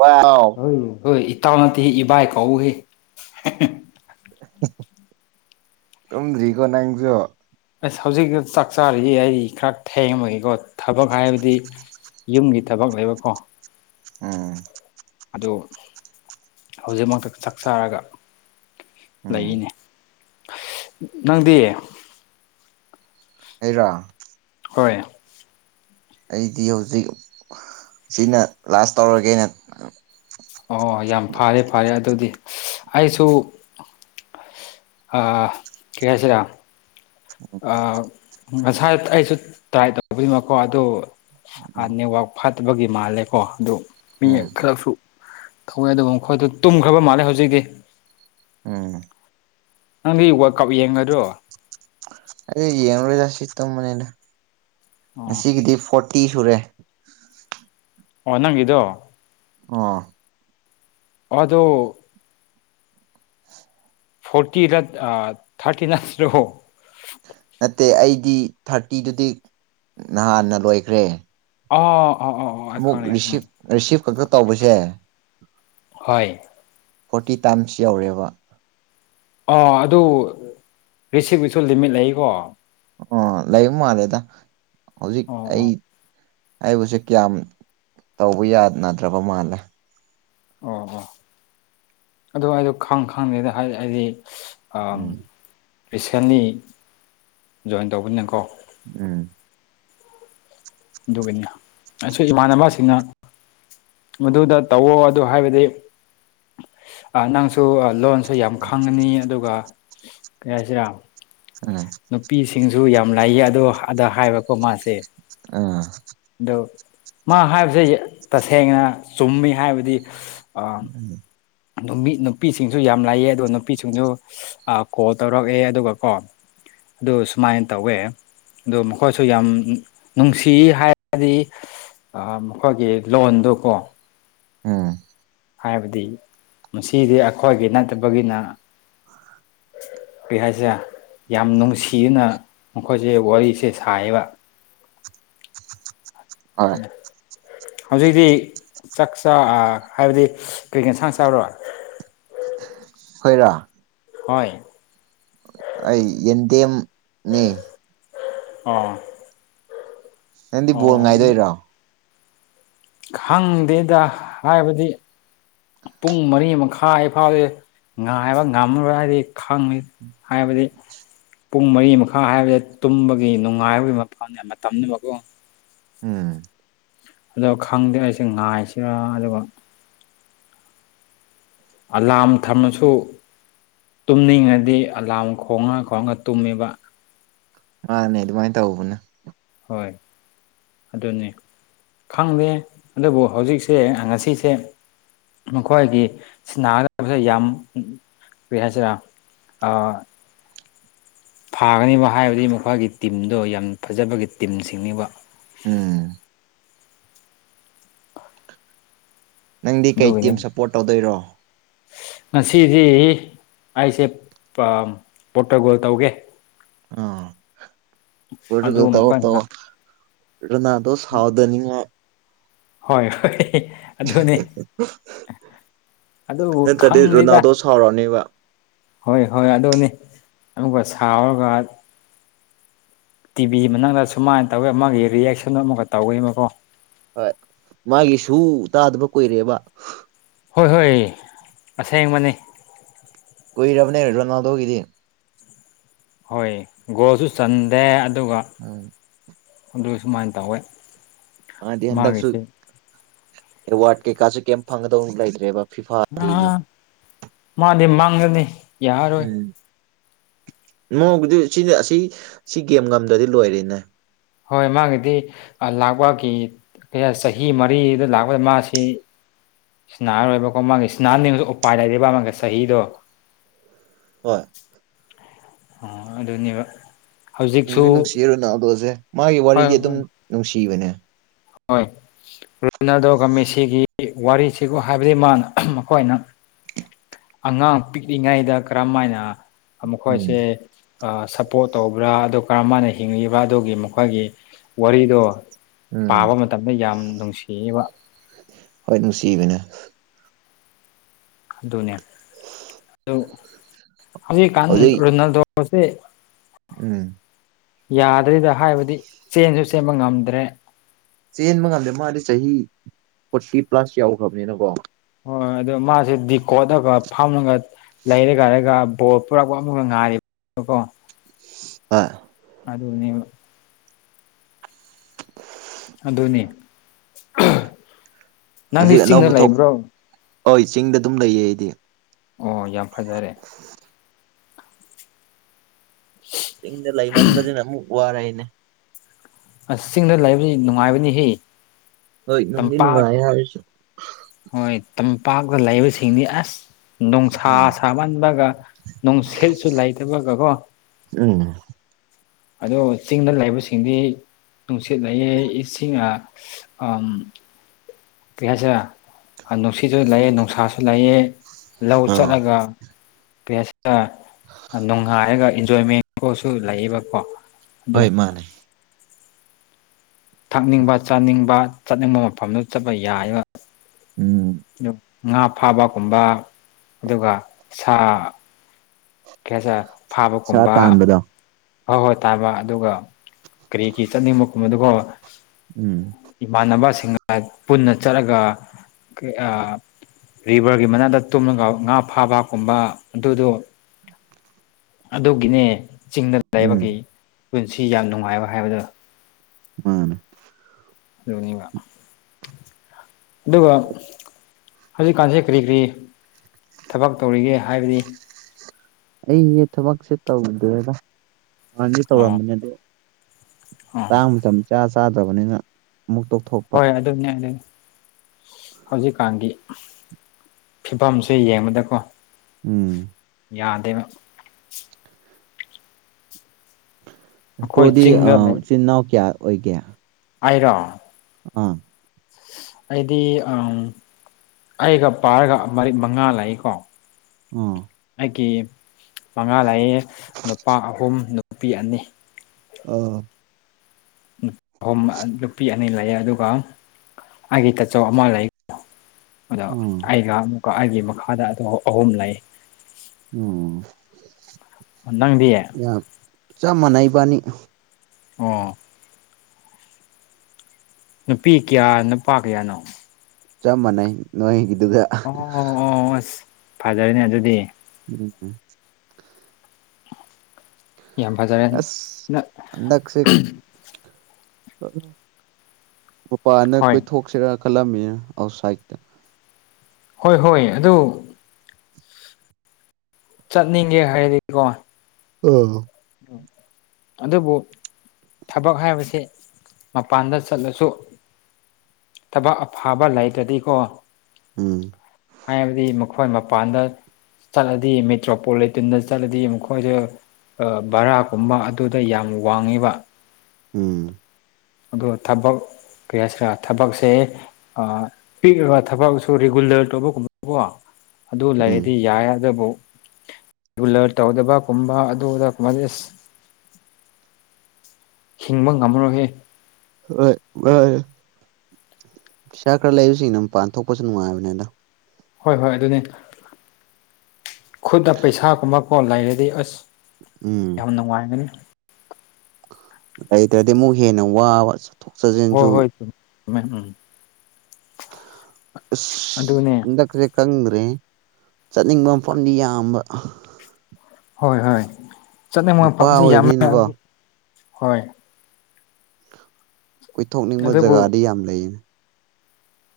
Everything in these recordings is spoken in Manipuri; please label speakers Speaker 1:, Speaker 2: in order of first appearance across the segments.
Speaker 1: ꯋꯥꯎ
Speaker 2: ꯍ ꯍꯣꯏ ꯏꯇꯥꯥꯎ ꯅ ꯏꯕꯥꯏ ꯀꯧ ꯍꯦ
Speaker 1: ꯇꯗꯔꯤ ꯀꯣ ꯅꯪꯁꯨꯣ
Speaker 2: ꯑꯁ ꯍꯧꯖꯤꯛꯇ ꯆꯥꯛ ꯆꯥꯔꯤꯁꯤ ꯑꯩ ꯈꯔ ꯊꯦꯡꯃꯒꯦꯀꯣ ꯊꯕꯛ ꯍꯥꯏꯕꯗꯤ ꯌꯨꯝꯒꯤ ꯊꯕꯛ ꯂꯩꯕꯀꯣ
Speaker 1: ꯎꯝ
Speaker 2: ꯑꯗꯨ ꯍꯧꯖꯤꯛꯃꯛꯇ ꯆꯥꯛ ꯆꯥꯔꯒ
Speaker 1: ꯎꯝ
Speaker 2: ꯂꯩꯔꯤꯅꯦ ꯅꯪꯗꯤ
Speaker 1: ꯑꯦꯔ
Speaker 2: ꯍꯣꯏ
Speaker 1: ꯑꯩꯗꯤ ꯍꯧꯖꯤꯛ ꯁꯤꯅ ꯂꯥꯁ ꯇꯧꯔꯒꯦꯅ
Speaker 2: ꯑꯣ ꯌꯥꯝ ꯐꯔꯦ ꯐꯔꯦ ꯑꯗꯨꯗꯤ ꯑꯩꯁꯨ ꯀꯩ ꯍꯥꯏꯁꯤꯔ ꯉꯁꯥꯏ ꯑꯩꯁꯨ ꯇ꯭ꯔꯥꯏ ꯇꯧꯕꯅꯤꯃꯀꯣ ꯑ
Speaker 1: ꯎꯝ
Speaker 2: ꯅꯦꯠꯋꯥꯛ ꯐꯠꯇꯕꯒꯤ ꯃꯥꯜꯂꯦꯀꯣ ꯑꯗꯨ ꯃꯤ
Speaker 1: ꯎꯝ
Speaker 2: ꯈꯔꯁꯨ ꯇꯧꯋꯦ ꯑꯗꯨꯕꯨ ꯃꯈꯣꯏꯗ ꯇꯨꯝꯈ꯭ꯔꯕ ꯃꯥꯜꯂꯦ ꯍꯧꯖꯤꯛꯀꯤ
Speaker 1: ꯎꯝ
Speaker 2: ꯅꯪꯗꯤ ꯋꯥ ꯀꯞ ꯌꯦꯡꯉꯗꯣ
Speaker 1: ꯑꯗꯦ ꯌꯦꯟꯔ ꯥꯁꯤ ꯏ ꯇ ꯃꯅꯦꯂ
Speaker 2: ꯑꯣ
Speaker 1: ꯁꯤꯒꯤꯗꯤ ꯐ ꯇ ꯁꯨꯔꯦ
Speaker 2: ꯑꯣ ꯅꯪꯗꯣ
Speaker 1: ꯑ
Speaker 2: ꯑꯗꯣ ꯐꯣꯔꯇꯤꯅ ꯑ ꯊꯥꯔꯇꯤꯅꯣ
Speaker 1: ꯅꯠꯇꯦ ꯑꯩꯗꯤ ꯊꯥꯔꯇꯤꯗꯨꯗꯤ ꯅꯍꯥꯟꯅ ꯂꯣꯏꯈ꯭ꯔꯦ
Speaker 2: ꯑꯥ ꯑꯥ ꯑꯥ ꯑꯥ ꯑꯩ ꯈꯪꯉꯦ
Speaker 1: ꯑꯃꯨꯛꯁꯤ
Speaker 2: ꯈꯪꯉꯦ
Speaker 1: ꯔꯤꯁꯤꯞ ꯈꯛꯇ ꯇꯧꯕꯁꯦ
Speaker 2: ꯍꯣꯏ
Speaker 1: ꯐꯣꯔꯇꯤ ꯇꯥꯏꯝꯁ ꯌꯧꯔꯦꯕ
Speaker 2: ꯑ ꯑꯗꯨ ꯔꯤꯁꯤꯞꯀꯤꯁꯨ ꯂꯤꯃꯤꯠ ꯂꯩꯀꯣ
Speaker 1: ꯑꯣ ꯂꯩꯕ ꯃꯥꯜꯂꯦꯗ ꯍꯧꯖꯤꯛ ꯑꯩ
Speaker 2: ꯑꯣ
Speaker 1: ꯑꯩꯕꯨꯁꯦ ꯀꯌꯥꯝ ꯇꯧꯕ ꯌꯥꯅꯗ꯭ꯔꯕ ꯃꯥꯜꯂꯦ
Speaker 2: ꯑꯣ ꯑꯣ ꯑꯗꯨ ꯑꯩꯗꯣ ꯈꯪ ꯈꯪꯗꯦꯗ ꯍꯥꯏ ꯍꯥꯏꯗꯤ
Speaker 1: ꯎꯝ
Speaker 2: ꯔꯤꯁꯦꯟꯂꯤ ꯖꯣꯏꯟ ꯇꯧꯕꯅꯤꯅꯀꯣ
Speaker 1: ꯎꯝ
Speaker 2: ꯑꯗꯨꯒꯅꯤ ꯑꯩ ꯏꯃꯥꯟꯅꯕꯁꯤꯡꯅ ꯃꯗꯨꯗ ꯇꯧꯋꯣ ꯑꯗꯨ ꯍꯥꯏꯕꯗꯤ ꯅꯪꯁꯨ ꯂꯣꯟꯁꯨ ꯌꯥꯝ ꯈꯪꯉꯅꯤ ꯑꯗꯨꯒ ꯀꯩ ꯍꯥꯏꯁꯤꯔꯥ
Speaker 1: ꯎꯝ
Speaker 2: ꯅꯨꯄꯤꯁꯤꯡꯁꯨ ꯌꯥꯝ ꯂꯥꯏꯌꯦ ꯑꯗꯣ ꯑꯗ ꯍꯥꯏꯕꯀꯣ ꯃꯥꯁꯦ
Speaker 1: ꯑꯥ
Speaker 2: ꯑꯗꯣ ꯃꯥ ꯍꯥꯏꯕꯁꯦ ꯇꯁꯦꯡꯅ ꯆꯨꯝꯃꯤ ꯍꯥꯏꯕꯗꯤ
Speaker 1: ꯎ
Speaker 2: ꯅꯨ ꯅꯨꯄꯤꯁꯤꯡꯁꯨ ꯌꯥꯝ ꯂꯥꯏꯌꯦꯦ ꯑꯗꯣ ꯅꯨꯄꯤꯁꯤꯡꯗꯨ ꯀꯣꯜ ꯇꯧꯔꯛꯑꯦ ꯑꯗꯨꯒ ꯀꯣ ꯑꯗꯨꯗ ꯁꯨꯃꯥꯏꯟ ꯇꯧꯋꯦ ꯑꯗꯨ ꯃꯈꯣꯏꯁꯨ ꯌꯥꯝ ꯅꯨꯡꯁꯤ ꯍꯥꯏꯔꯗꯤ ꯃꯈꯣꯏꯒꯤ ꯂꯣꯟꯗꯨꯀꯣ
Speaker 1: ꯑꯝ
Speaker 2: ꯍꯥꯏꯕꯗꯤ ꯃꯁꯤꯗꯤ ꯑꯩꯈꯣꯏꯒꯤ ꯅꯠꯇꯕꯒꯤꯅ ꯄꯍꯖꯥ ꯌꯥꯝ ꯅꯨꯡꯁꯤꯅ ꯃꯈꯣꯏꯁꯦ ꯋꯥꯔꯤꯁꯦ ꯁꯥꯏꯌꯦꯕ
Speaker 1: [unintelligible] ꯍꯣꯏ
Speaker 2: ꯎꯝ ꯍꯧꯖꯤꯛꯇꯤ ꯆꯥꯛ ꯆ ꯍꯥꯏꯕꯗꯤ ꯀꯔꯤꯀꯦꯟꯁꯥꯡ ꯆꯥꯕꯔꯣ
Speaker 1: ꯍꯣꯏꯔ
Speaker 2: ꯍꯣꯏ
Speaker 1: ꯑꯩ ꯑꯦꯟꯗꯦꯝ ꯅ
Speaker 2: ꯑ
Speaker 1: ꯅꯪꯗꯤ ꯕꯣꯜ ꯉꯥꯏꯗꯣꯏꯔꯣ
Speaker 2: ꯈꯪꯗꯦꯗ ꯍꯥꯏꯕꯗꯤ ꯄꯨꯡ ꯃꯔꯤ ꯃꯈꯥꯏ ꯐꯥꯎꯗꯤ ꯉꯥꯏꯕ ꯉꯥꯝꯃꯕ꯭ꯔ ꯍꯥꯏꯗꯤ ꯈꯪꯉ ꯍꯥꯏꯕꯗꯤ ꯄꯨꯡ ꯃꯔꯤ ꯃꯈꯥ ꯍꯥꯏꯕꯗ ꯇꯨꯝꯕꯒꯤ ꯅꯨꯡꯉꯥꯏꯕꯒꯤ ꯃꯐꯝꯅꯦ ꯃꯇꯝꯗꯨꯃꯀꯣ
Speaker 1: ꯎꯝ
Speaker 2: ꯑꯗꯣ ꯈꯪꯗꯦ ꯑꯩꯁꯦ ꯉꯥꯏꯁꯤꯔ ꯑꯗꯨꯒ ꯑꯂꯥꯝ ꯊꯝꯃꯁꯨ ꯇꯨꯝꯅꯤꯡꯉꯗꯤ ꯑꯂꯥꯝ ꯈꯣꯡꯉ ꯈꯣꯡꯉ ꯇꯨꯝꯃꯤꯕ
Speaker 1: ꯑꯅꯦ ꯑꯗꯨ ꯃꯥꯥꯏ ꯇ ꯍꯕꯅꯦ
Speaker 2: ꯍꯣꯏ ꯑꯗꯨꯅꯤ ꯈꯪꯗꯦ ꯑꯗꯨꯕꯨ ꯍꯧꯖꯤꯛꯁꯦ ꯉꯁꯤꯁꯦ ꯃꯈꯣꯏꯒꯤ ꯁꯤ ꯒꯗꯕꯁꯦ ꯌꯥꯝ ꯀꯔꯤ ꯍꯥꯏꯁꯤꯔꯥ ꯑ ꯐꯥꯒꯅꯤꯕ ꯍꯥꯏꯕꯗꯤ ꯃꯈꯣꯏꯒꯤ ꯇꯤꯝꯗꯣ ꯌꯥꯝ ꯐꯖꯕꯒꯤ ꯇꯤꯝꯁꯤꯡꯅꯤꯕ
Speaker 1: ꯎꯝ ꯅꯪꯗꯤ ꯀꯩ ꯇꯤꯝ
Speaker 2: ꯑꯗꯨꯒꯤꯅꯤ
Speaker 1: ꯁꯞꯄꯣꯔꯠ ꯇꯧꯗꯣꯏꯔꯣ
Speaker 2: ꯉꯁꯤꯗꯤ ꯑꯩꯁꯦ ꯄꯣꯔꯇꯒꯣꯜ ꯇꯧꯒꯦ
Speaker 1: ꯑ ꯑꯣꯏ
Speaker 2: ꯑꯗꯨ
Speaker 1: ꯇ ꯇ
Speaker 2: ꯃꯈꯣꯏꯅ
Speaker 1: ꯔꯅꯥꯗꯣ ꯁꯥꯎꯗꯅꯤꯡꯉ
Speaker 2: ꯍꯣꯏ ꯍꯣꯏ ꯑꯗꯨꯅꯦ ꯑꯗꯨꯕꯨ
Speaker 1: ꯅꯠꯇ꯭ꯔꯗꯤ
Speaker 2: ꯈꯪꯅꯤꯗ
Speaker 1: ꯔꯣꯅꯥꯜꯗꯣ ꯁꯥꯎꯔꯅꯦꯕ
Speaker 2: ꯍꯣꯏ ꯍꯣꯏ ꯑꯗꯨꯅꯤ ꯑꯗꯨꯒ ꯁꯥꯎꯔꯒ ꯇꯤꯚꯤ ꯃꯅꯨꯡꯗ ꯁꯨꯃꯥꯏꯅ ꯇꯧꯋꯤ ꯑꯃꯒꯤ ꯔꯤꯌꯦꯁꯟ ꯑꯃꯒ ꯇꯧꯋꯦꯕꯀꯣ
Speaker 1: ꯍꯣꯏ ꯃꯥꯒꯤ ꯁꯨ ꯇꯥꯗꯕ ꯀꯨꯏꯔꯦꯕ
Speaker 2: ꯍꯣꯏ ꯍꯣꯏ ꯑꯁꯦꯡꯕꯅꯤ
Speaker 1: ꯀꯣꯏ ꯔꯕꯅꯦ ꯔꯔꯣꯅꯗꯧꯒꯤꯗꯤ
Speaker 2: ꯍꯣꯏ ꯒꯣꯁꯨ ꯆꯟꯗꯦ ꯑꯗꯨꯒ
Speaker 1: ꯎꯝ
Speaker 2: ꯑꯗꯨ ꯁꯨꯃꯥꯏꯅ ꯇꯧꯧꯦ
Speaker 1: ꯍꯥꯏꯗꯤ ꯍꯟꯗꯛꯁꯨ ꯑꯦꯋꯥꯔꯗ ꯀꯩꯀꯥꯁꯨ ꯀꯩꯝ ꯐꯪꯒꯗꯧ ꯂꯩꯇ꯭ꯔꯦꯕ ꯐꯤꯐꯥꯗꯒꯤꯗꯤ
Speaker 2: ꯑ ꯃꯥꯗꯤ ꯃꯥꯡꯒꯅꯤ ꯌꯥꯔꯣꯏ
Speaker 1: ꯅꯣꯡꯗꯤ ꯁꯤꯅꯦ ꯑꯁꯤ ꯁꯤ ꯒꯦꯝ ꯉꯝꯗ꯭ꯔꯗꯤ ꯂꯣꯏꯔꯅꯦ
Speaker 2: ꯍꯣꯏ ꯃꯥꯒꯤꯗꯤ ꯂꯥꯛꯄꯒꯤ ꯆꯍꯤ ꯃꯔꯤꯗ ꯂꯥꯛꯄꯗ ꯃꯥꯁꯤ ꯁꯤꯅꯥꯍꯔꯣꯏꯕꯀꯣ ꯃꯥꯡꯒꯦ ꯁꯤꯅꯥꯍꯟꯅꯤꯡꯁꯨ ꯎꯄꯥꯏ ꯂꯩꯕ ꯃꯃꯥꯡꯒꯦ ꯆꯍꯤꯗꯣ
Speaker 1: ꯍꯣꯏ
Speaker 2: ꯑꯣ ꯑꯗꯨꯗꯅꯤꯕ
Speaker 1: ꯗꯤ ꯅꯨꯡꯁꯤꯔꯔꯨꯅ ꯑꯗꯣꯁꯦ ꯃꯥꯒꯤ ꯋꯥꯔꯤꯗꯤ ꯑꯗꯨꯝ ꯅꯨꯡꯁꯤꯕꯅꯦ
Speaker 2: ꯍ ꯔꯣꯅꯥꯗꯣ ꯑꯃ ꯃꯁꯤꯒꯤ ꯋꯥꯔꯤꯁꯤ ꯍꯥꯏꯕꯗꯤ ꯃꯥꯅ ꯃꯈꯣꯏꯅ ꯑꯉꯥꯡ ꯄꯤꯛꯂꯤꯉꯩꯗ ꯀꯔꯝꯃ ꯍꯥꯏꯅ
Speaker 1: ꯎꯝ
Speaker 2: ꯃꯈꯣꯏꯁꯦ ꯁꯞꯄꯣꯔꯠ ꯇꯧꯕ꯭ꯔꯥ ꯑꯗꯨ ꯀꯔꯝ ꯍꯥꯏꯅ ꯍꯤꯡꯂꯤꯤꯕ꯭ꯔꯥ ꯑꯗꯨꯒꯤ ꯃꯈꯣꯏꯒꯤ ꯋꯥꯔꯤꯗꯣ
Speaker 1: ꯎꯝ
Speaker 2: ꯄꯥꯕ ꯃꯇꯝꯗ ꯌꯥꯝ ꯅꯨꯡꯁꯤꯕ
Speaker 1: ꯍꯣꯏ ꯅꯨꯡꯁꯤꯕꯅꯦ
Speaker 2: ꯑꯗꯨꯗꯅꯦ ꯑ ꯑ
Speaker 1: ꯍꯧꯖꯤꯛ
Speaker 2: ꯀꯗ ꯐꯁꯦ
Speaker 1: ꯎꯝ
Speaker 2: ꯌꯥꯗ꯭ꯔꯤꯗ ꯍꯥꯏꯕꯗꯤ ꯆꯦꯟꯁꯨ ꯆꯦꯟꯕ ꯉꯝꯗ꯭ꯔꯦ
Speaker 1: ꯆꯦꯟꯕ ꯉꯝꯗꯦ ꯃꯥꯗꯤ ꯆꯍꯤ ꯐꯣꯔꯇꯤ ꯄ꯭ꯂꯁ ꯌꯥꯎꯈ꯭ꯔꯕꯅꯤꯅꯀꯣ
Speaker 2: ꯍꯣꯏꯣꯏ ꯑꯗꯨꯗꯣ ꯃꯥꯁꯦ ꯗꯤ ꯀꯣꯠꯂꯒ ꯐꯝꯃꯒ ꯂꯩꯔꯒꯔꯒ ꯕꯣꯜ ꯄꯨꯔꯛꯄ ꯑꯃꯛ ꯉꯥꯔꯤꯕꯀꯣ
Speaker 1: ꯑ
Speaker 2: ꯑ ꯑꯗꯨꯕ ꯑꯗꯨꯅꯤ ꯅꯪꯗꯤ ꯆꯤꯡꯗ ꯂꯩꯕ꯭ꯔꯣ
Speaker 1: ꯍ ꯆꯤꯡꯗ ꯑꯗꯨꯝ ꯂꯩꯌꯦ ꯑꯩꯗꯤ
Speaker 2: ꯑꯣ ꯌꯥꯝ ꯐꯖꯔꯦ
Speaker 1: ꯆꯤꯡꯗ ꯂꯩꯃꯟꯕꯁꯤꯅ ꯑꯃꯨꯛ ꯋꯥꯔꯦꯅꯦ
Speaker 2: ꯑꯁ ꯆꯤꯡꯗ ꯂꯩꯕꯗꯤ ꯅꯨꯡꯉꯥꯏꯕꯅꯤꯍꯦ
Speaker 1: ꯍꯣꯏ ꯅꯨꯡꯗꯤ
Speaker 2: ꯇꯝꯄꯥꯛ
Speaker 1: ꯅꯨꯡꯉꯥꯏ ꯍꯥꯏꯔꯁꯨ
Speaker 2: ꯍꯣꯏ ꯇꯝꯄꯥꯛꯇ ꯂꯩꯕꯁꯤꯡꯗꯤ ꯑꯁ ꯅꯨꯡꯁꯥ
Speaker 1: ꯎꯝ
Speaker 2: ꯁꯥꯃꯟꯕꯒ ꯅꯨꯡꯁꯤꯠꯁꯨ ꯂꯩꯇꯕꯒꯀꯣ
Speaker 1: ꯎꯝ
Speaker 2: ꯑꯗꯣ ꯆꯤꯡꯗ ꯂꯩꯕꯁꯤꯡꯗꯤ ꯅꯨꯡꯁꯤꯠ ꯂꯩꯌꯦ ꯏꯁꯤꯡ ꯑꯝ ꯀꯌ꯭ꯥꯁꯥ ꯍꯥꯏ ꯅꯨꯡꯁꯤꯠꯁꯨ ꯂꯩꯑꯦ ꯅꯨꯡꯁꯥꯁꯨ ꯂꯩꯑꯦ ꯂꯧ
Speaker 1: ꯑꯥ
Speaker 2: ꯆꯠꯂꯒ ꯄꯦꯁ ꯅꯨꯡꯉꯥꯏꯔꯒ ꯏꯟꯖꯣꯏꯃꯦꯟ ꯀꯁꯨ ꯂꯩꯌꯦꯕꯀꯣ ꯑꯗꯣ
Speaker 1: ꯍꯣꯏ ꯃꯥꯅꯤ
Speaker 2: ꯊꯛꯅꯤꯡꯕ ꯆꯥꯅꯤꯡꯕ ꯆꯠꯅꯤꯡꯕ ꯃꯐꯝꯗꯥ ꯆꯠꯄ ꯌꯥꯏꯕ
Speaker 1: ꯎꯝ
Speaker 2: ꯉꯥ ꯐꯥꯕꯒꯨꯝꯕ ꯑꯗꯨꯒ ꯁꯥ ꯀꯩꯁꯦ
Speaker 1: ꯁꯥ
Speaker 2: ꯐꯥꯕꯒꯨꯝꯕ
Speaker 1: ꯇꯥꯟꯕꯗꯣ
Speaker 2: ꯍꯣꯏ ꯍꯣꯏ ꯇꯥꯕ ꯑꯗꯨꯒ ꯀꯔꯤꯒꯤ ꯆꯠꯅꯤꯡꯕ ꯈꯨꯝ ꯑꯗꯨꯒ
Speaker 1: ꯎꯝ
Speaker 2: ꯏꯃꯥꯟꯅꯕꯁꯤꯡꯒ ꯄꯨꯟꯅ ꯆꯠꯂꯒ ꯚꯔꯒꯤ ꯃꯅꯥꯛꯇ ꯇꯨꯝꯂꯒ ꯉꯥ ꯐꯥꯕꯀꯨꯝꯕ ꯑꯗꯨꯗꯨ ꯑꯗꯨꯒꯤꯅꯦ ꯆꯤꯡꯗ
Speaker 1: ꯎꯝ
Speaker 2: ꯂꯩꯕꯒꯤ ꯄꯨꯟꯁꯤ ꯌꯥꯝ ꯅꯨꯡꯉꯥꯏꯕ ꯍꯥꯏꯕꯗꯣ
Speaker 1: ꯃꯥꯅ
Speaker 2: ꯑꯗꯨꯒꯥ ꯍꯧꯖꯤꯛꯀꯥꯟꯁꯦ ꯀꯔꯤ ꯀꯔꯤ ꯊꯕꯛ ꯇꯧꯔꯤꯒꯦ ꯍꯥꯏꯕꯗꯤ
Speaker 1: ꯑꯩ ꯊꯕꯛꯁꯦ ꯇꯧꯕꯗꯗ ꯋꯥꯥꯡꯗꯤ
Speaker 2: ꯑꯣ
Speaker 1: ꯇꯧꯔꯝꯕꯅꯦ ꯑꯗꯨ
Speaker 2: ꯑꯣ
Speaker 1: ꯆꯥꯡ ꯃꯇꯝ ꯆꯥ ꯆꯥꯗꯕꯅꯤꯅ
Speaker 2: ꯍꯣꯏ ꯑꯗꯨꯅꯦ ꯑꯗꯨ ꯍꯧꯖꯤꯛꯀꯥꯟꯒꯤ ꯐꯤꯕꯝꯁꯦ ꯌꯦꯡꯕꯗꯀꯣ
Speaker 1: ꯎꯝ
Speaker 2: ꯌꯥꯗꯦꯕ ꯑꯩꯈꯣꯏ
Speaker 1: ꯄ꯭ꯔꯣꯗꯤ
Speaker 2: ꯆꯤꯡꯗ
Speaker 1: ꯆꯤꯟ ꯏꯅꯥꯎ ꯀꯌꯥ ꯑꯣꯏꯒꯦ
Speaker 2: ꯍꯥꯏꯔꯣ
Speaker 1: ꯑꯥ
Speaker 2: ꯑꯩꯗꯤ ꯑꯩꯒ ꯄꯥꯔꯒ ꯃꯔꯤꯛ ꯃꯉꯥ ꯂꯏꯀꯣ
Speaker 1: ꯑꯥ
Speaker 2: ꯑꯩꯒꯤ ꯃꯉꯥ ꯂꯌꯦ ꯅꯨꯄꯥ ꯑꯍꯨꯝ ꯅꯨꯄꯤ ꯑꯅꯤ
Speaker 1: ꯑꯥ
Speaker 2: ꯑꯍꯨꯝ ꯅꯨꯄꯤ ꯑꯅꯤ ꯂꯩ ꯑꯗꯨꯒ ꯑꯩꯒꯤ ꯇꯥꯆꯧ ꯑꯃ ꯂꯩꯨ ꯑꯗꯣ
Speaker 1: ꯎꯝ
Speaker 2: ꯑꯩꯒ ꯑꯃꯨꯛꯀ ꯑꯩꯒꯤ ꯃꯈꯥꯗ ꯑ ꯑꯍꯨꯝ ꯂꯩ
Speaker 1: ꯎꯝ
Speaker 2: ꯅꯪꯗꯤ
Speaker 1: ꯌꯥꯝ ꯆ ꯃꯅꯥꯏꯕꯅꯤ
Speaker 2: ꯑꯣ ꯅꯨꯄꯤ ꯀꯌꯥ ꯅꯨꯄꯥ ꯀꯌꯥꯅꯣ
Speaker 1: ꯆꯝ ꯃꯅꯩ ꯅꯣꯏ
Speaker 2: ꯑꯣ ꯑꯣ ꯑꯁ ꯐꯖꯔꯅꯦ ꯑꯗꯨꯗꯤ
Speaker 1: [unintelligible]
Speaker 2: ꯌꯥꯝꯐꯖꯔꯦ
Speaker 1: ꯑꯁ ꯃꯄꯥꯅ
Speaker 2: ꯍꯣꯏ
Speaker 1: ꯀꯣꯏꯊꯣꯛꯁꯤꯔ ꯈꯂꯝꯃꯤ ꯑꯁꯥꯏꯗ
Speaker 2: ꯍꯣꯏ ꯍꯣꯏ ꯑꯗꯨ ꯆꯠꯅꯤꯡꯒꯦ ꯍꯥꯏꯔꯗꯤꯀꯣ꯫
Speaker 1: ꯎꯝ꯫
Speaker 2: ꯑꯗꯨꯕꯨ ꯊꯕꯛ ꯍꯥꯏꯕꯁꯤ ꯃꯄꯥꯟꯗ ꯆꯠꯂꯁꯨ ꯊꯕꯛ ꯑꯐꯕ ꯂꯩꯇ꯭ꯔꯗꯤꯀꯣ
Speaker 1: ꯎꯝ
Speaker 2: ꯍꯥꯏꯕꯗꯤ ꯑꯩꯈꯣꯏ ꯃꯄꯥꯟꯗ ꯆꯠꯂꯗꯤ ꯃꯦꯇ꯭ꯔꯣꯄꯣꯂꯤꯇꯤꯟꯗ ꯆꯠꯂꯗꯤ ꯃꯈꯣꯏꯁꯨ ꯕꯔꯥꯒꯨꯝꯕ ꯑꯗꯨꯗ ꯌꯥꯝ ꯋꯥꯡꯉꯤꯕ꯫
Speaker 1: ꯎꯝ꯫
Speaker 2: ꯑꯗꯨꯒ ꯊꯕꯛ ꯀ ꯍꯥꯏꯁꯤꯔꯥ ꯊꯕꯛꯁꯦ ꯑ ꯄꯤꯛꯔꯤꯕ ꯊꯕꯛꯁꯨ ꯔꯤꯒꯨꯂꯔ ꯇꯧꯕꯒꯨꯝꯕꯀꯣ꯫ ꯑꯗꯨ
Speaker 1: ꯎꯝ
Speaker 2: ꯂꯩꯔꯗꯤ ꯌꯥꯏ ꯑꯗꯨꯕꯨ ꯔꯤꯒꯨꯂꯔ ꯇꯧꯗꯕ ꯀꯨꯝꯕ ꯑꯗꯨꯗ ꯀꯨꯝꯕꯗꯤ ꯑꯁ ꯍꯤꯡꯕ ꯉꯝꯃꯔꯣꯍꯦ꯫
Speaker 1: ꯍꯣꯏ ꯃꯥꯅꯦ꯫ ꯄꯩꯁꯥ ꯈꯔ ꯂꯩꯕꯁꯤꯡꯅꯝ ꯄꯥꯟ ꯊꯣꯛꯣꯛꯄꯁꯨ ꯅꯨꯡꯉꯥꯏꯕꯅꯦꯗ꯫
Speaker 2: ꯍꯣꯏ-ꯍꯣꯏ ꯑꯗꯨꯅꯤ ꯈꯨꯠꯇ ꯄꯩꯁꯥꯒꯨꯝꯕ ꯀꯣꯟ ꯂꯩꯔꯗꯤ ꯑꯁ꯫
Speaker 1: ꯎꯝ
Speaker 2: ꯌꯥꯝ ꯅꯨꯡꯉꯥꯏꯒꯅꯤ
Speaker 1: ꯑꯗꯗꯗꯤ ꯃꯒꯦꯅ ꯋꯥ
Speaker 2: ꯍꯣꯏ ꯍꯣꯏꯃꯦ ꯎꯝ꯫ ꯑꯗꯨꯅꯦ
Speaker 1: [unintelligible] [unintelligible] ꯆꯠꯅꯤꯡꯕ ꯃꯐꯝꯗꯤ ꯌꯥꯝꯕ꯫
Speaker 2: ꯍꯣꯏ-ꯍꯣꯏ ꯆꯠꯅꯤꯡꯕ
Speaker 1: ꯅꯨꯄꯥ
Speaker 2: ꯃꯐꯝꯁꯤ ꯌꯥꯝꯃꯦ
Speaker 1: ꯑꯣꯏꯕꯅꯤꯅꯀꯣ
Speaker 2: ꯑꯗꯨ ꯍꯣꯏ꯫
Speaker 1: ꯀꯣꯏꯊꯣꯛꯅꯤꯡꯕ ꯖꯒꯥꯗꯤ ꯌꯥꯝ ꯂꯩꯌꯦꯅꯦ꯫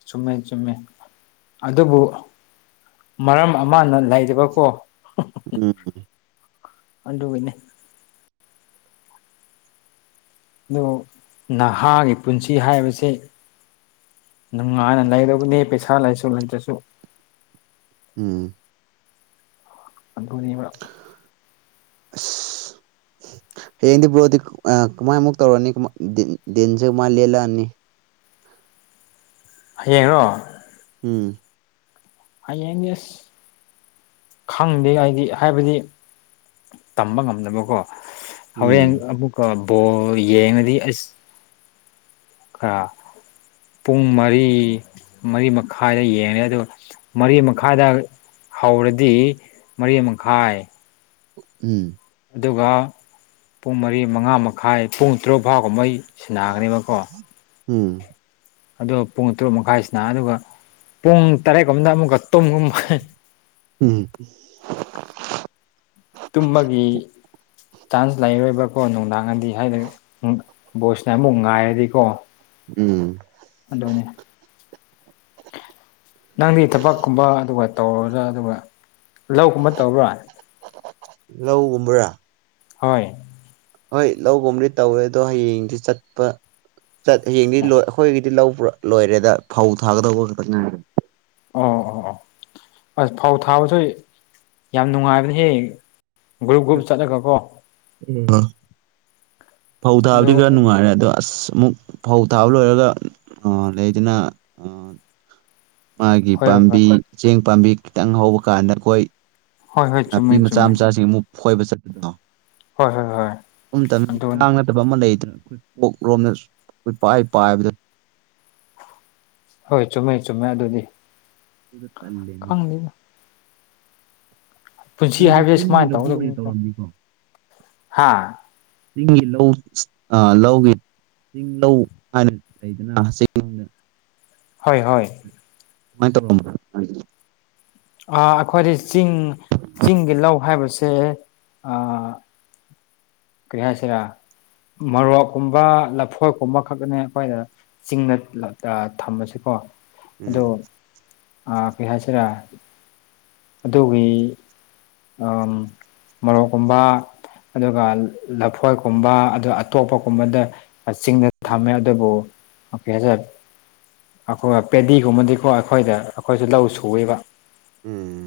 Speaker 2: ꯆꯨꯝꯃꯦ-ꯆꯨꯝꯃꯦ ꯑꯗꯨꯕꯨ ꯃꯔꯝ ꯑꯃꯅ ꯂꯩꯗꯕꯀꯣ
Speaker 1: ꯎꯝ꯫
Speaker 2: ꯑꯟꯗꯨꯒꯤꯅꯤ꯫ ꯑꯗꯨ ꯅꯍꯥꯒꯤ ꯄꯨꯟꯁꯤ ꯍꯥꯏꯕꯁꯦ ꯅꯨꯡꯉꯥꯏꯅ ꯂꯩꯔꯕꯅꯦ ꯄꯩꯁꯥ ꯂꯩꯁꯨ ꯂꯩꯇ꯭ꯔꯁꯨ꯫
Speaker 1: ꯎꯝ꯫
Speaker 2: ꯑꯗꯨꯅꯤꯕ꯫
Speaker 1: ꯑꯁ꯫
Speaker 2: [inaudible]
Speaker 1: ꯍꯌꯦꯡꯗꯤ ꯕ꯭ꯔꯣꯗꯤ ꯑ ꯀꯃꯥꯏꯃꯨꯛ ꯇꯧꯔꯅꯤ ꯗꯤꯟꯁꯦ ꯀꯃꯥꯏ ꯃꯨꯛ ꯂꯦꯜꯂꯛꯑꯅꯤ꯫
Speaker 2: ꯍꯌꯦꯡꯔꫭ꯫
Speaker 1: ꯎꯝ꯫
Speaker 2: ꯍꯌꯦꯡꯗꯤ ꯑꯁ ꯈꯪꯗꯦ ꯍꯥꯏꯗꯤ ꯍꯥꯏꯕꯗꯤ ꯇꯝꯕ ꯉꯝꯗꯕꯀꯣ꯫
Speaker 1: ꯎꯝ
Speaker 2: ꯍꯧꯔꯦꯟ ꯑꯃꯨꯛꯀ ꯕꫭꯜ ꯌꯦꯡꯔꯗꯤ ꯑꯁ ꯈꯔ ꯄꯨꯡ ꯃꯔꯤ ꯃꯔꯤ ꯃꯈꯥꯏꯗ ꯌꯦꯡꯉꯦ ꯑꯗꯨ ꯃꯔꯤ ꯃꯈꯥꯏꯗ ꯍꯧꯔꯗꯤ ꯃꯔꯤ ꯃꯈꯥꯏ
Speaker 1: ꯎꯝ꯫
Speaker 2: ꯑꯗꯨꯒ ꯄꯨꯡ ꯃꯔꯤ ꯃꯉꯥ ꯃꯈꯥꯏ ꯄꯨꯡ ꯇꯔꯨꯛ ꯐꯥꯎꯒꯨꯝ ꯃꯩ ꯁꯤꯟꯅꯥ ꯒꯅꯤꯕꯀꯣ꯫
Speaker 1: ꯎꯝ꯫
Speaker 2: ꯑꯗꯣ ꯄꯨꯡ ꯇꯔꯨꯛ ꯃꯈꯥꯏꯁꯤꯅ ꯑꯗꯨꯒ ꯄꯨꯡ ꯇꯔꯦꯠꯀꯗ ꯑꯃꯨꯛꯀ ꯇꯨꯝꯒꯨꯝ꯫
Speaker 1: ꯎꯝ꯫
Speaker 2: ꯇꯨꯝꯃꯒꯤ ꯆꯥꯟꯁ ꯂꯩꯔꯣꯏꯕ꯭ꯔꯥꯀꯣ ꯅꯨꯡꯗꯥꯡꯉꯗꯤ ꯍꯥꯏꯗꯤ ꯚꯣꯏꯁꯅ ꯑꯃꯨꯛ ꯉꯥꯏꯔꯗꯤꯀꯣ
Speaker 1: ꯎꯝ
Speaker 2: ꯑꯗꯨꯅꯦ [inaudible] ꯅꯪꯗꯤ ꯊꯕꯛꯀꯨꯝꯕ ꯑꯗꯨꯒ ꯇꯧꯔꯕ꯭ꯔꯥ ꯑꯗꯨꯒ ꯂꯧꯒꯨꯝꯕ ꯇꯧꯕ꯭ꯔꯥ
Speaker 1: ꯂꯧꯒꯨꯝꯕ꯭ꯔꯥ
Speaker 2: ꯍꯣꯏ
Speaker 1: ꯍꯣꯏ ꯂꯒꯨꯝꯕꯗꯤ ꯇꯧꯋꯦ ꯑꯗꯣ ꯍꯌꯦꯡꯗꯤ ꯆꯠꯄ ꯍꯌꯦꯡꯗꯤ ꯑꯩꯈꯣꯏꯒꯤꯗꯤ ꯄꯨꯔꯥ ꯂꯣꯏꯔꯦꯗ ꯐꯧ ꯊꯥꯒꯗꯧꯕ ꯈꯛꯇ ꯉꯥꯏꯒ
Speaker 2: ꯑꯣ ꯑꯣ ꯑꯣ ꯑꯁ ꯐꯧ ꯊꯥꯕꯁꯨ ꯌꯥꯝ ꯅꯨꯡꯉꯥꯏꯕꯅꯦ ꯍꯦꯛ ꯒ꯭ꯔꯨꯞ ꯒ꯭ꯔꯨꯞ ꯆꯠꯂꯒꯀꯣ
Speaker 1: ꯎꯝ ꯐꯧ
Speaker 2: ꯑꯗꯨ
Speaker 1: ꯊꯥꯕꯗꯤ ꯈꯔ ꯅꯨꯡꯉꯥꯏꯔꯦ ꯑꯗꯣ ꯑꯁ ꯑꯃꯨꯛ ꯐꯧ ꯊꯥꯕ ꯂꯣꯏꯔꯒ ꯂꯩꯗꯅ ꯃꯥꯒꯤ
Speaker 2: ꯍꯣꯏ ꯍꯣꯏ ꯍꯣꯏ
Speaker 1: ꯄꯥꯝꯕꯤ ꯆꯦꯡ ꯄꯥꯝꯕꯤ ꯈꯤꯇꯪ ꯍꯧꯕ ꯀꯥꯟꯗ ꯑꯩꯈꯣꯏ
Speaker 2: ꯍꯣꯏ ꯍꯣꯏ
Speaker 1: ꯅꯥꯄꯤ
Speaker 2: ꯆꯨꯝꯃꯦ
Speaker 1: ꯃꯆꯥ
Speaker 2: ꯆꯨꯝꯃꯦ
Speaker 1: ꯃꯆꯥꯁꯤꯡ ꯑꯃꯨꯛ ꯐꯣꯏꯕ ꯆꯠꯄꯗꯅꯣ
Speaker 2: ꯍꯣꯏ ꯍꯣꯏ ꯍꯣꯏ
Speaker 1: ꯎꯝꯇꯗꯤ
Speaker 2: ꯑꯗꯨꯅꯤ
Speaker 1: ꯀꯥꯡꯉꯗꯕ ꯑꯃ ꯂꯩꯗꯅ ꯑꯩꯈꯣꯏ ꯀꯣꯛ ꯂꯣꯝꯅ ꯑꯩꯈꯣꯏ ꯄꯥꯏ ꯄꯥꯏꯕꯗ
Speaker 2: ꯍꯣꯏ ꯆꯨꯝꯃꯦ ꯆꯨꯝꯃꯦ ꯑꯗꯨꯗꯤ
Speaker 1: ꯎꯝ꯫
Speaker 2: ꯈꯪꯪꯗꯦꯗ꯫
Speaker 1: ꯅꯣꯏꯗꯤ
Speaker 2: ꯍꯥꯏꯕꯁꯦ
Speaker 1: ꯆꯤꯡꯒꯤ
Speaker 2: ꯁꯨꯃꯥꯏꯅ
Speaker 1: ꯂꯧꯕꯨꯛ ꯑꯣꯏꯅ
Speaker 2: ꯇꯧꯒꯗꯕꯅꯤꯀꯣ
Speaker 1: ꯇꯧꯔꯝꯅꯤꯀꯣ꯫
Speaker 2: ꯍꯥ
Speaker 1: ꯆꯤꯡꯒꯤ ꯂꯧ ꯑꯥ ꯂꯧꯒꯤ ꯆꯤꯡ ꯂꯧꯧ ꯍꯥꯏꯅ ꯂꯩꯗꯨꯅ ꯍꯁꯤꯡꯅ
Speaker 2: ꯍꯣꯏ ꯍꯣꯏ
Speaker 1: ꯃꯥꯏ ꯇꯧ
Speaker 2: ꯑꯩꯈꯣꯏꯗꯤ ꯆꯤꯡ ꯆꯤꯡꯒꯤ ꯂꯧ ꯍꯥꯏꯕꯁꯦ ꯀꯔꯤ ꯍꯥꯏꯁꯤꯔꯥ ꯃꯣꯔꯣꯛꯀꯨꯝꯕ ꯂꯐꯣꯛꯀꯨꯝꯕ ꯈꯛꯅꯦ ꯑꯩꯈꯣꯏꯗ ꯆꯤꯡꯗ ꯊꯝꯃꯁꯤꯀꯣ
Speaker 1: ꯎꯝ
Speaker 2: ꯥ ꯀꯩ ꯍꯥꯏꯁꯤꯔꯥ ꯑꯗꯨꯒꯤ ꯑ ꯃ ꯀꯨꯝꯕꯥ ꯑꯗꯨꯒ ꯂꯐꯣꯏꯀꯨꯝꯕ ꯑꯗꯨ ꯑꯇꯣꯞꯄꯒꯨꯝꯕꯗ ꯆꯤꯡꯗ
Speaker 1: ꯎꯝ
Speaker 2: ꯊꯝꯃꯦ ꯑꯗꯨꯕꯨ ꯑꯣꯀꯦꯁꯦ ꯑꯩꯈꯣꯏ ꯄꯦꯗꯤꯒꯨꯝꯕꯗꯤꯀꯣ ꯑꯩꯈꯣꯏꯗ ꯑꯩꯈꯣꯏꯁꯨ ꯂꯧ ꯁꯨꯏꯕ
Speaker 1: ꯎꯝ